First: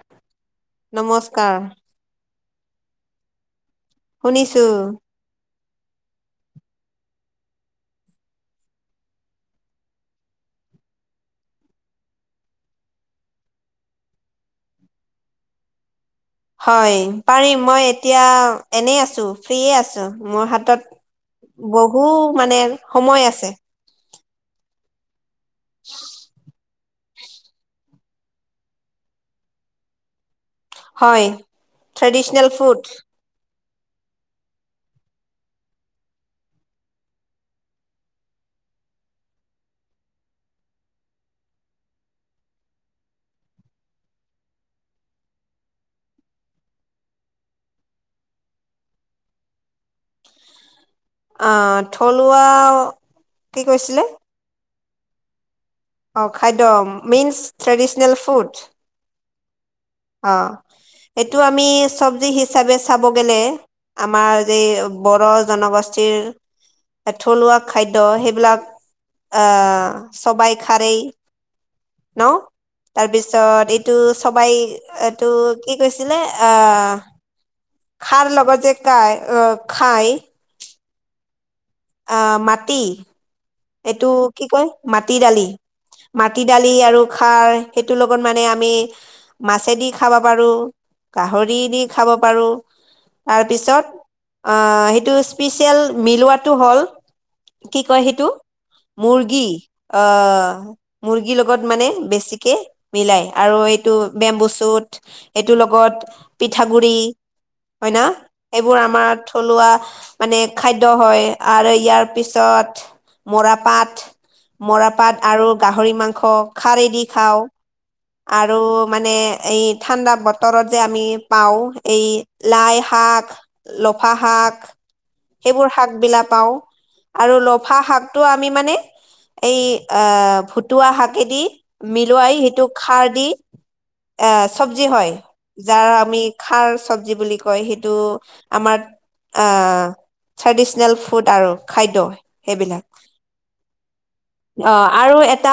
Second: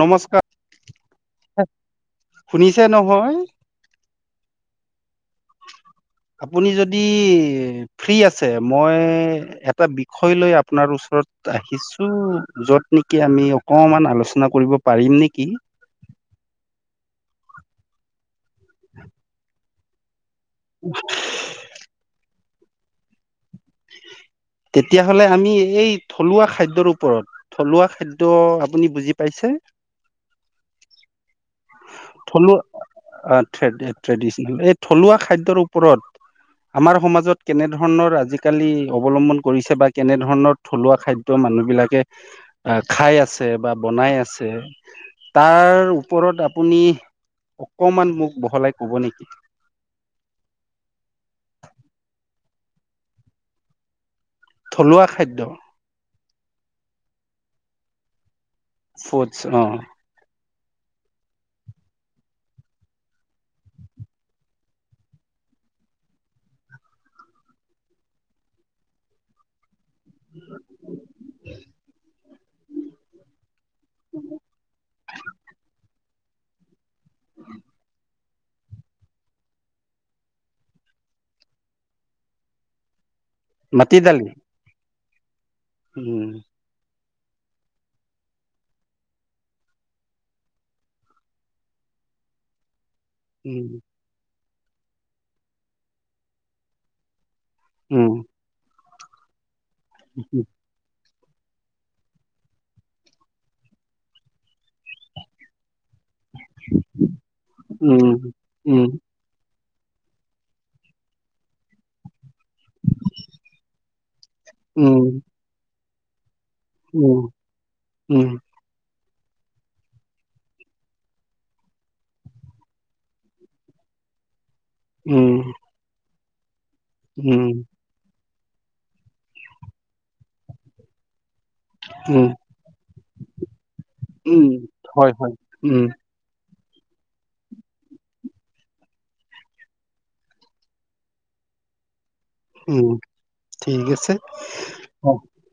নমস্কাৰ নমস্কাৰ শুনিছে নহয়। শুনিছো আপুনি যদি ফ্ৰী আছে মই এটা বিষয় লৈ আপোনাৰ ওচৰত। আহিছো যত নেকি আমি অকমান আলোচনা কৰিব পাৰিম নেকি? হয় পাৰিম মই এতিয়া এনেই আছো ফ্ৰী আছো মোৰ হাতত বহু মানে সময় আছে। তেতিয়াহ'লে আমি এই থলুৱা খাদ্যৰ ওপৰত, থলুৱা খাদ্য আপুনি বুজি পাইছে? হয় ট্ৰেডিশনেল ফুড। টেড টেড ট্ৰেডিছনেল এই থলুৱা খাদ্যৰ ওপৰত আমাৰ সমাজত কেনে ধৰণৰ আজিকালি অৱলম্বন কৰিছে বা কেনে ধৰণৰ থলুৱা খাদ্য মানুহ বিলাকে খাই আছে বা বনাই আছে, তাৰ ওপৰত আপুনি অকমান মোক বহলাই কব নেকি? আহ থলুৱা কি কৈছিলে? থলুৱা খাদ্য। অঁ খাদ্য মেইনচ ট্ৰেডিচনেল ফুড। অ অ। অ এইটো আমি চবজি হিচাপে চাব গেলে আমাৰ যে বড় জনগোষ্ঠীৰ থলুৱা খাদ্য সেইবিলাক আহ চবাই খাৰেই ন, তাৰপিছত এইটো চবাই এইটো কি কৈছিলে অ খাৰ লগত যে কাই অ খাই অ মাটি, মাটি এইটো দালি কি কয় মাটি দালি উম মাটি দালি আৰু খাৰ সেইটোৰ লগত মানে আমি মাছেদি খাব পাৰো গাহৰি দি খাব পাৰো উম তাৰপিছত সেইটো স্পেচিয়েল মিলোৱাটো হ'ল কি কয় উম সেইটো মুৰ্গী আহ মুৰ্গীৰ লগত মানে বেছিকে মিলাই, আৰু এইটো বেম্বু চুট এইটোৰ লগত পিঠাগুৰি হয় ন উম এইবোৰ উম আমাৰ থলুৱা মানে খাদ্য হয় আৰু ইয়াৰ পিছত মৰাপাট, উম মৰাপাট আৰু গাহৰি মাংস। খাৰদি উম খাওঁ উম আৰু মানে এই ঠাণ্ডা বতৰত যে আমি পাওঁ এই লাই শাক লফা শাক, উম সেইবোৰ শাক বিলাক পাওঁ আৰু উম লফা শাক তো আমি মানে এই আ ফুতুৱা শাকেদি উম মিলুৱাই সেইটো খাৰ দি এ চবজি হয় যাৰ আমি খাৰ চবজি বুলি কয় সেইটো আমাৰ আহ ট্ৰেডিচনেল ফুড আৰু খাদ্য সেইবিলাক উম ঠিক আছে অ। আৰু এটা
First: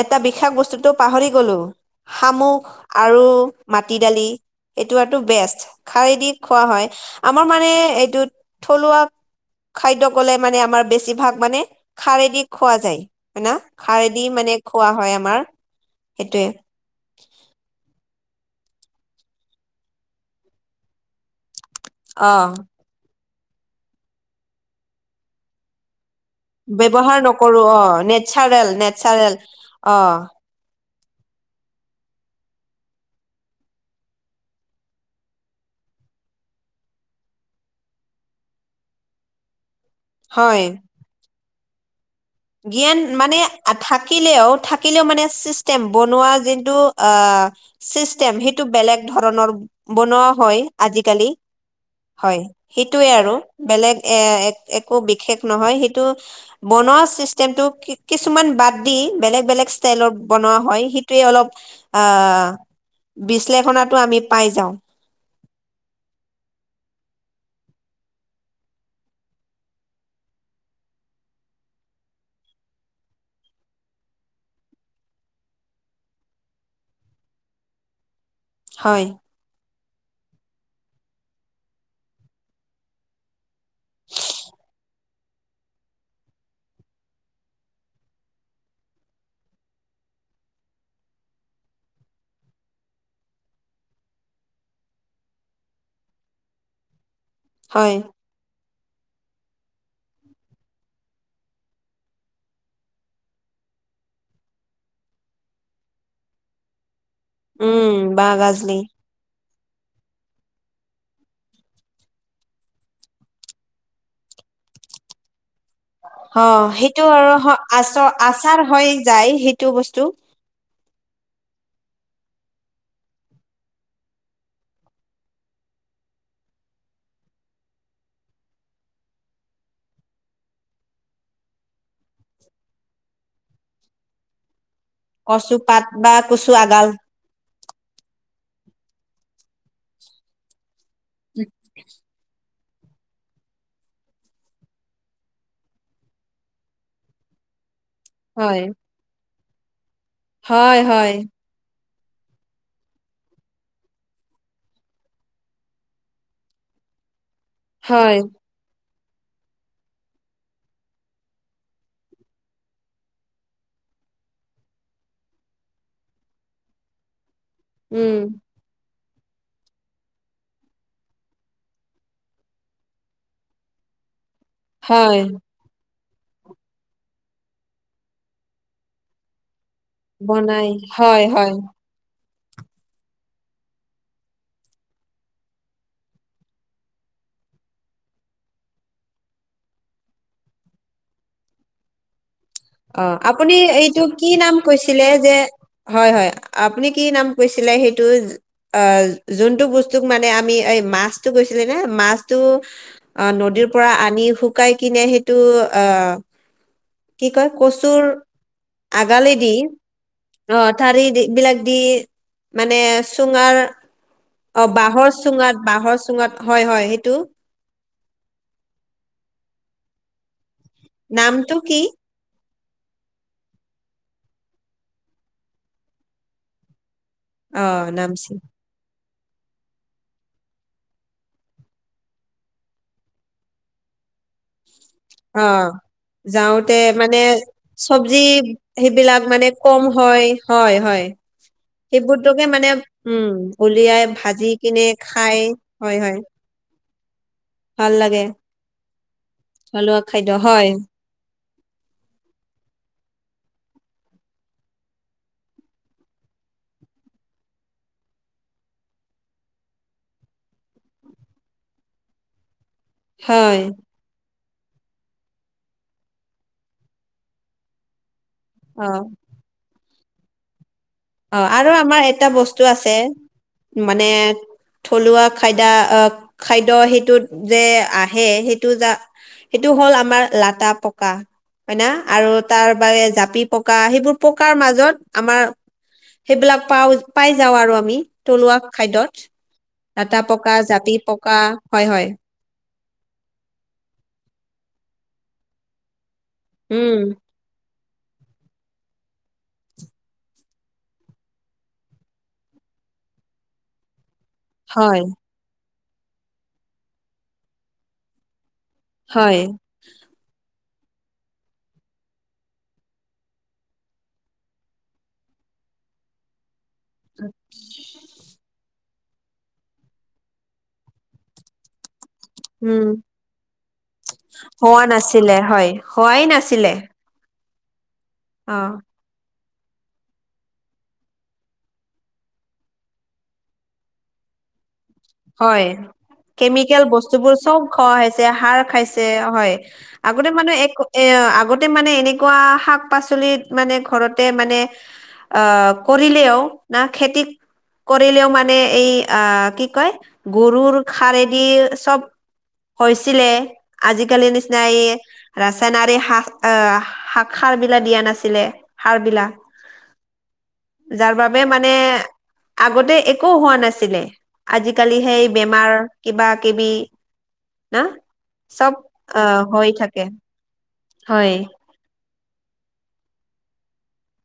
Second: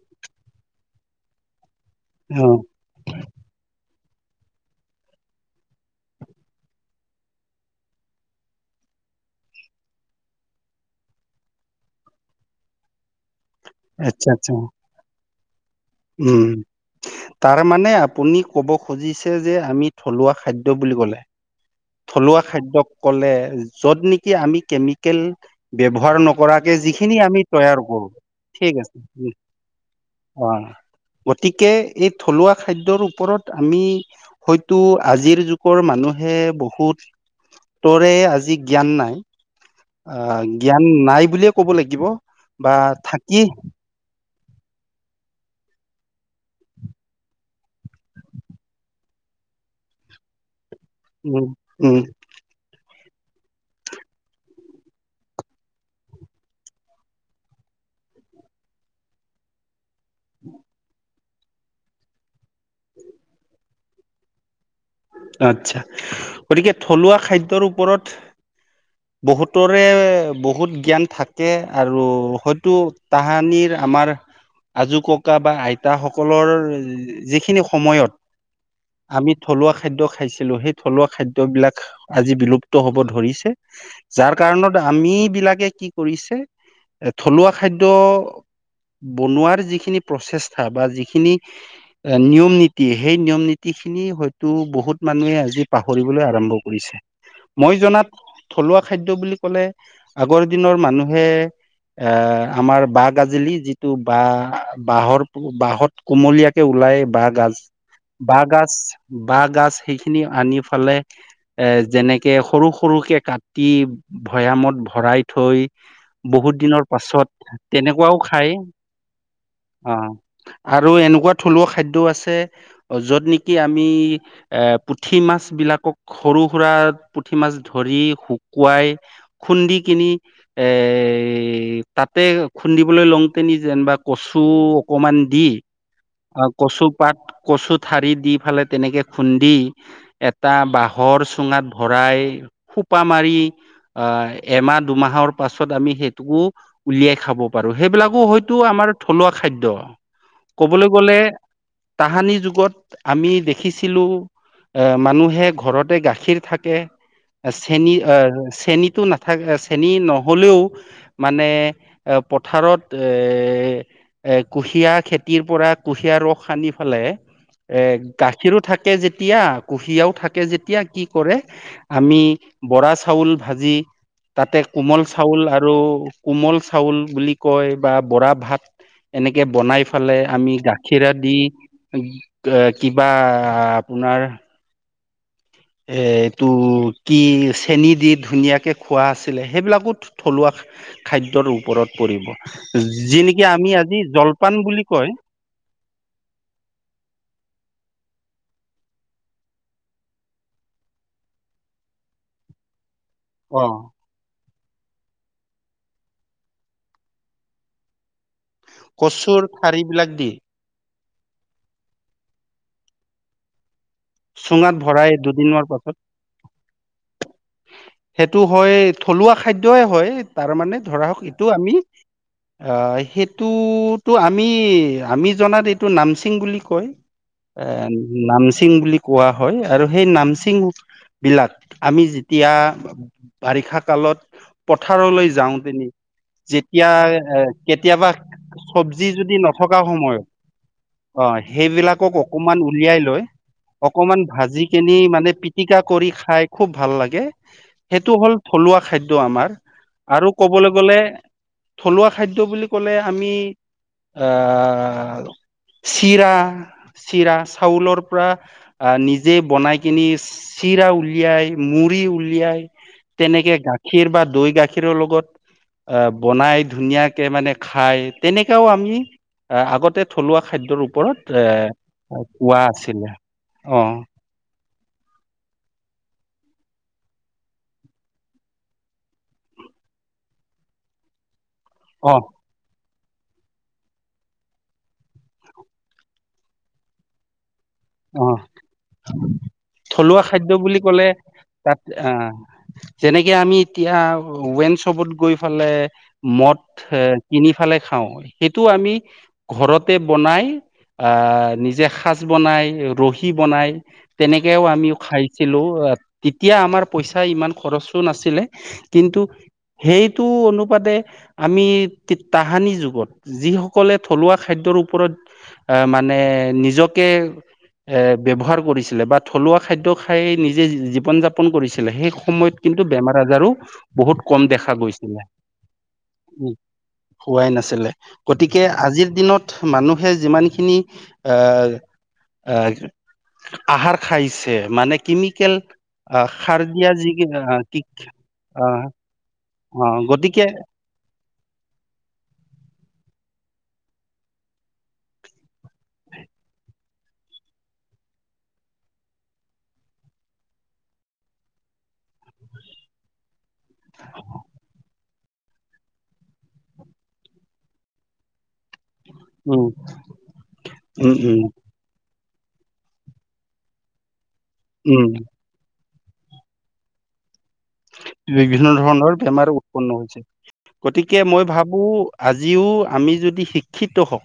এটা বিশষ বস্তুটো পাহৰি গলো, অ শামুক আৰু মা টি দালি এইটো আটো বেষ্ট, খায় দি খোৱা হয়, আমাৰ মানে এইটো থলুৱা ৱা, খাদ্য কলে মানে আমাৰ বেছিভাগ মানে খাৰেদি খোৱা যায় হয়না খাৰেদি আচ্ছা মানে আচ্ছা খোৱা হয় আমাৰ। সেইটোয়ে উম, তাৰ মানে আ পুনি ক'ব খুজিছে যে আমি থলুৱা খাদ্য বুলি ক'লে অ থলুৱা খাদ্যক কলে যত নেকি আমি কেমিকেল ব্যৱহাৰ নক কৰাকে যিখিনি ব্যৱহাৰ আমি নকৰো তৈয়াৰ অ কৰোঁ নেচাৰেল ঠিক আছে নেচাৰেল অ অ। গতিকে এই থলুৱা খাদ্যৰ ওপৰত আমি হয়তো আজিৰ যুগৰ মানুহ মানুহে বহু হুতৰে আজি জ্ঞান নাই আহ হয় জ্ঞান নাই বুলিয়ে ক'ব লাগিব। বা জ্ঞান মানে থাকি থাকে সেইয়াও থাকিলোঁ মানে চিষ্টেম বনোৱা জিনটো চিষ্টেম সেইটো বেলেগ ধ ৰণৰ বনোৱা হয় আজিকালি উম, উম, হয়। সেই টোই আৰু বেলেগ এ একো বিশষ নহয় সেইটো বনোৱা চিছ কিছুমান বাদ দি বেলেগ বেলেগ ষ্টতাইলত বনুৱা হয়। অলপ আহ বিশ্লেষণটো আমি পাই যাওঁ। আচ্ছা গতিকে থলুৱা খাদ্যয়ৰ ওপৰত বহুতৰে বহুত জ্ঞান থাকে আৰু হয়তো তাহানিৰ। আমাৰ আজো ককা বা আইতা সকলৰ যিখিনি সময়ত। হয় আমি থলুৱা খাদ্য খাইছিলো সেই থলুৱা খাদ্য বিলাক আজি বিলুপ্ত হব ধৰিছে যাৰ কাৰণত। আম বিলাকে কি কৰিছে এ থলুৱা খাদ্য। বনোৱাৰ যিখিনি প্ৰচেষ্টা বা যিখিনি নিয়ম নীতি সেই নিয়ম নীতি খিনি হয়তো বহুত মানুহে আজি পাহৰিবলৈ আৰম্ভ কৰিছে মই হয় জনাত থলুৱা খাদ্যা বুলি ক'লে আগৰ দিনৰ মানুহে এ আমাৰ বাঁহ গাজুলী যিটো বাঁ বাঁহৰ বাঁহত কুমলীয়াকে ওলাই। বা গাজ উম বাঁহ বা গাজ। গাজলি বাঁহ গাজ সেইখিনি আনি পেলাই এ যেনেকে সৰু সৰুকে কাটি ভৈয়ামত ভৰাই থৈ [unintelligible] অ বহুত দিনৰ সেইটো পাছত আৰু হ- আচ তেনেকুৱাও খাই আচাৰ হৈ যায় সেইটো অ বস্তু [unintelligible] আৰু এনেকুৱা থলুৱা খাদ্য আছে য'ত নেকি [unintelligible] তুমি এ পুথি মাছবিলাক খুব সৰু সুৰা পুথি মাছ ধৰি শুকোৱা [unintelligible] [unintelligible] খুন্দি কিনি এই তাতে খুন্দিবলৈ লওঁতে [unintelligible] যেনিবা কচু [unintelligible] অকনমান দি কচু পাত বা অ কচু আগাল কচুপাত, কচু ঠাৰি দি ফেলাই তেনেকে খুন্দি [unintelligible] এটা বাঁহৰ চুঙাত ভৰাই [unintelligible] সোপা মাৰি আহ এমাহ দুমাহৰ পাছত আমি সেইটোকো উলিয়াই খাব পাৰো [unintelligible] সেইবিলাকো হয়তো হয় আমাৰ থলুৱা খাদ্য হয় কবলৈ হয় গলে [unintelligible] তাহানি যুগত [unintelligible] আমি দেখিছিলো এ মানুহে ঘৰতে গাখীৰ থাকে [unintelligible] হয় চেনীৰ-চেনীতে [unintelligible] নাথাকে চেনী নহ'লেও মানে পথাৰত এ [unintelligible] এ কুঁহিয়াৰ খেতিৰ পৰা কুঁহিয়াৰ ৰস সানি পেলাই এ উম গাখীৰো থাকে [unintelligible] থাকে যেতিয়া কুঁহিয়াৰও থাকে যেতিয়া কি কৰে আমি বৰা চাউল ভাজি [unintelligible] তাতে কোমল হয় চাউল আৰু [unintelligible] কোমল-চাউল বুলি কয় বা বৰা ভাত এনেকে বনাই [unintelligible] [unintelligible] ফালে আমি বনাই গাখীৰে হয় দি হয় এ কিবা আপোনাৰ [unintelligible] এইটো [unintelligible] কি চেনি দি ধুনীয়াকৈ খোৱা আছিলে সেইবিলাকো থলুৱা খাদ্যৰ ওপৰত [unintelligible] পৰিব [unintelligible] অ যি নেকি আপুনি আমি আজি এইটো কি জলপান নাম বুলি কৈছিলে কয় যে [unintelligible] হয়-হয় আপুনি কি নাম কৈছিলে সেই [unintelligible] [unintelligible] যোনটো বস্তু মানে আমি এই মাছটো গৈছিলে ন মাছটো [unintelligible] আহ অ নদীৰ পৰা আনি শুকাই কিনে সেইটো আহ [unintelligible] কি কয় কচুৰ আগালি কচুৰ দি ঠাৰিবিলাক দি অঁ ঠাৰি [unintelligible] [unintelligible] বিলাক দি মানে চুঙাৰ অ চুঙাত ভৰাই বাঁহৰ দুদিনৰ চুঙাত, পাছত বাঁহৰ চুঙাত হয়-হয় সেইটো [unintelligible] সেইটো হয় থলুৱা খাদ্যই হয় তাৰমানে ধৰা হওক এইটো নামটো আমি কি [unintelligible] আহ সেইটোতো আমি-আমি জনাত এইটো নামচিং বুলি কয় [unintelligible] অ এ নামছিল নামসিং বুলি [unintelligible] কোৱা হয় আৰু সেই নামচিংবিলাক আমি যেতিয়া বাৰিষা কালত [unintelligible] পথাৰলৈ অ যাওঁ তেনে [unintelligible] যাওঁতে যেতিয়া মানে এ কেতিয়াবা চব্জি চব্জি সেইবিলাক যদি মানে নথকা কম হয় সময়ত হয় হয় [unintelligible] অ সেইবিলাক সেইবোৰকে অকনমান মানে উলিয়াই লৈ উম [unintelligible] উলিয়াই অকনমান ভাজি কিনে কিনি মানে খাই পিটিকা হয় কৰি হয় খাই খুব ভাল লাগে ভাল সেইটো লাগে হ'ল থলুৱা খাদ্য আমাৰ থলুৱা আৰু খাদ্য হয় ক'বলৈ গলে থলুৱা খাদ্য বুলি ক'লে আমি আহ চিৰা-চিৰা চাউলৰ পৰা আহ নিজে বনাই কিনি চিৰা উলিয়াই, মুড়ি উলিয়াই তেনেকে হয় গাখীৰ বা দৈ গাখীৰৰ লগত অ বনাই ধুনীয়াকে মানে খাই তেনেকাও অ আমি আগতে থলুৱা খাদ্যৰ ওপৰত অ এ আৰু আমাৰ এটা পোৱা বস্তু আছে আছিলে অ মানে থলুৱা খাদ্য আহ খাদ্য সেইটোত যে আহে সেইটো যা সেইটো হ'ল আমাৰ লাটা পকা হয় না অ আৰু তাৰ বাবে জাপি পকা সেইবোৰ পকাৰ মাজত আমাৰ সেইবিলাক পাও পাই যাওঁ আৰু আমি অ থলুৱা খাদ্যত লাটা থলুৱা খাদ্য পকা বুলি জাপি ক'লে পকা তাত হয় হয় আহ যেনেকে আমি এতিয়া ৱাইন চপত গৈ পেলায় ল মদ উম কিনি খাওঁ সেইটো আমি ঘৰতে বনাই আহ নিজে সাজ বনাই ৰহি বনাই তেনেকেও আমি হয় খাইছিলোঁ তেতিয়া আমাৰ পইচা ইমান খৰচো নাছিলে কিন্তু হয় সেইটো অনুপাতে আমি তাহানি যুগত যি সকলে থলুৱা খাদ্যৰ ওপৰত মানে নিজক উ এ ব্যৱহাৰ কৰিছিলে বা থলুৱা খাদ্য খাই নিজে জীৱন যাপন কৰিছিলে সেই সময়ত কিন্তু উম, বেমাৰ আজাৰো বহুত কম দেখা হোৱা গৈছিলে নাছিলে হয়, হোৱাই উ নাছিলে হোৱাই নাছিলে গতিকে অ', আজিৰ দিনত মানুহে যিমানখিনি এ অ আহাৰ খাইছে মানে কেমিকেল হয় আহ সাৰ কেমিকেল দিয়া যি বস্তুবোৰ চব আহ কি খোৱা হৈছে সাৰ আহ খাইছে হয় অ আগতে গতিকে মানে এক এ আগতে মানে এনেকোৱা শাক পাচলিত মানে ঘৰতে মানে আহ কৰিলেও না খেতি কৰিলেও মানে এই আহ কি কয় গৰুৰ হাৰেদি চব হৈছিলে আজিকালিৰ নিচিনা এই ৰাসায়ানিক সাৰ আহ সাৰ বিলাক দিয়া নাছিলে সাৰ বিলাক উম উম যাৰ বাবে উম মানে আগতে একো হোৱা নাছিলে আজিকালি উম সেই বেমাৰ কিবা কিবি না বিভিন্ন চব ধৰণৰ আহ বেমাৰ উৎপন্ন হৈ থাকে হৈছে গতিকে হয় মই ভাবো আজিও আমি যদি শিক্ষিত হওঁ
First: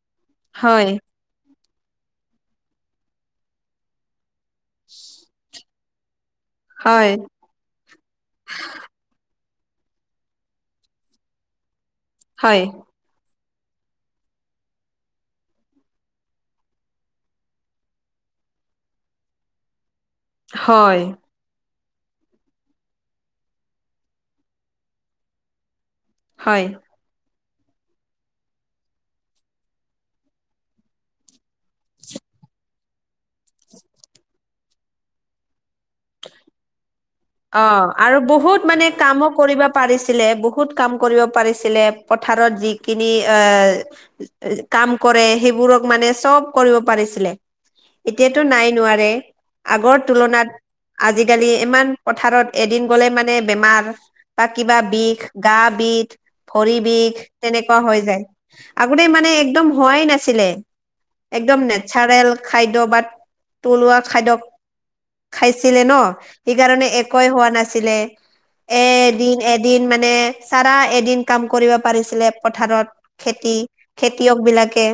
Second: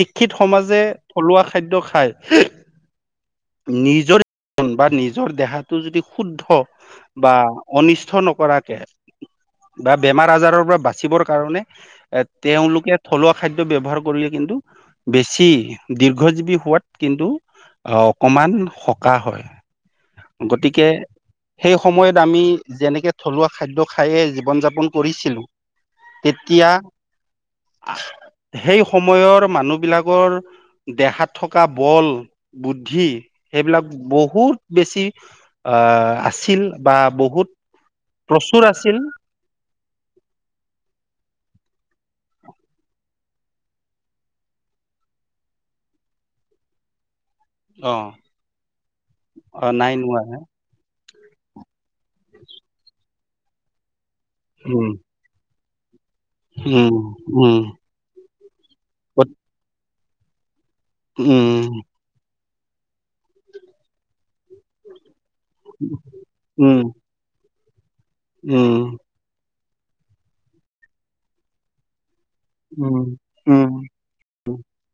শিক্ষিত সমাজে হয় থলুৱা খাদ্য খায় নিজৰ বা নিজৰ দেহাটো যদি শুদ্ধ হয় বা অনিষ্ট নকৰাকে বা বেমাৰ আজাৰৰ পৰা বাচিবৰ কাৰণে এ হয় তেওঁলোকে থলুৱা খাদ্য ব্যৱহাৰ কৰিলে কিন্তু বেছি দীৰ্ঘ জীৱী হোৱাত কিন্তু আহ অকণমান সকাহ হয় গতিকে হয় সেই সময়ত আমি যেনেকে থলুৱা খাদ্য খায়ে জীৱন যাপন কৰিছিলোঁ হয় তেতিয়া সেই সময়ৰ মানুহ বিলাকৰ দেহাত থকা বল বুদ্ধি সেইবিলাক বহুত বেছি আহ আছিল বা বহু অ আৰু বহুত মানে কামো কৰিব পাৰিছিলে বহুত কাম কৰিব পাৰিছিল পথাৰত যিখিনি আহ কাম কৰে সেইবোৰক মানে চব কৰিব পাৰিছিলে অ এতিয়াতো নাই নোৱাৰে অ নাই আগৰ নোৱাৰা তুলনাত আজিকালি ইমান পথাৰত এদিন গলে মানে বেমাৰ বা কিবা উম বিষ গা বিষ। ভৰি উম বিষ উম তেনেকুৱা হৈ যায় আগতে মানে একদম হোৱাই নাছিলে। উম একদম নেচাৰেল খাদ্য বা থলুৱা খাদ্য। খাইছিলে ন উম সেইকাৰণে একোৱেই হোৱা নাছিলে উম এদিন। এদিন মানে চাৰা এদিন কাম কৰিব পাৰিছিলে। পথাৰত উম খেতি উম খেতিয়ক বিলাকে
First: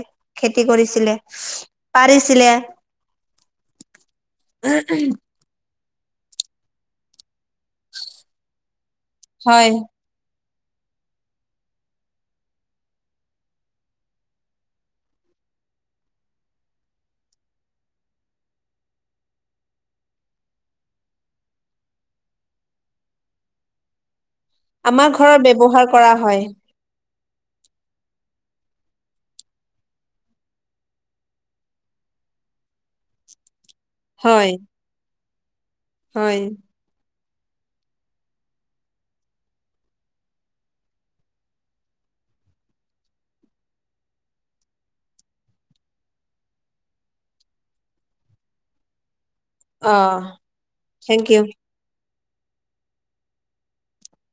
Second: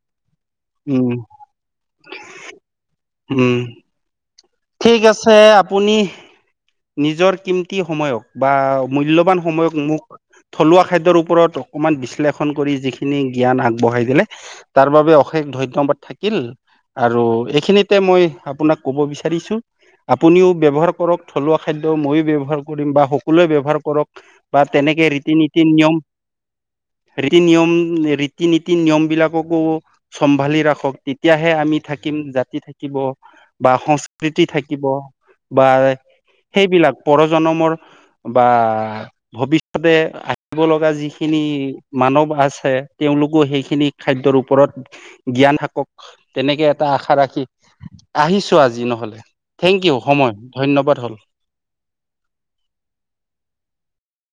খেতি উম কৰিছিলে পাৰিছিলে। [unintelligible] উম। ঠিক আছে আপুনি নিজৰ কিনতি সময়ক বা। মূল্যবান হয় সময়ক মোক। থলুৱা খাদ্যৰ ওপৰত অকণমান বিশ্লেষণ কৰি যিখিনি জ্ঞান আগবঢ়াই দিলে তাৰ বাবে অশেষ। ধন্যবাদ থাকিল। আৰু এইখিনিতে মই আপোনাক কব বিচাৰিছো আপুনিও ব্যৱহাৰ কৰক। থলুৱা খাদ্য ময়ো ব ব্যৱহাৰ কৰিম বা সকলোৱে ব্যৱহাৰ কৰক। বা আমাৰ তেনেকে ঘৰত ৰীতি নীতি ব্যৱহাৰ নিয়ম। কৰা হয় ৰীতি নিয়ম ৰীতি নীতি নিয়ম বিলাককো চম্ভালি ৰাখক তেতিয়াহে, আমি থাকি জাতি থাকিব বা সংস্কৃতি হয় থাকিব বা হয়। পৰজনমৰ বা ভৱিষ্যতে আহিব লগা যিখিনি মা মানৱ আছে তেওঁলোকো সেইখিনি খাদ্যয়ৰ ওপৰত জ্ঞান থাকক। তেনেকে এটা আশা ৰাখি আহিছো আজি নহলে থেংক অ ইউ সময় ধন্যবাদ হ থেংক ইউ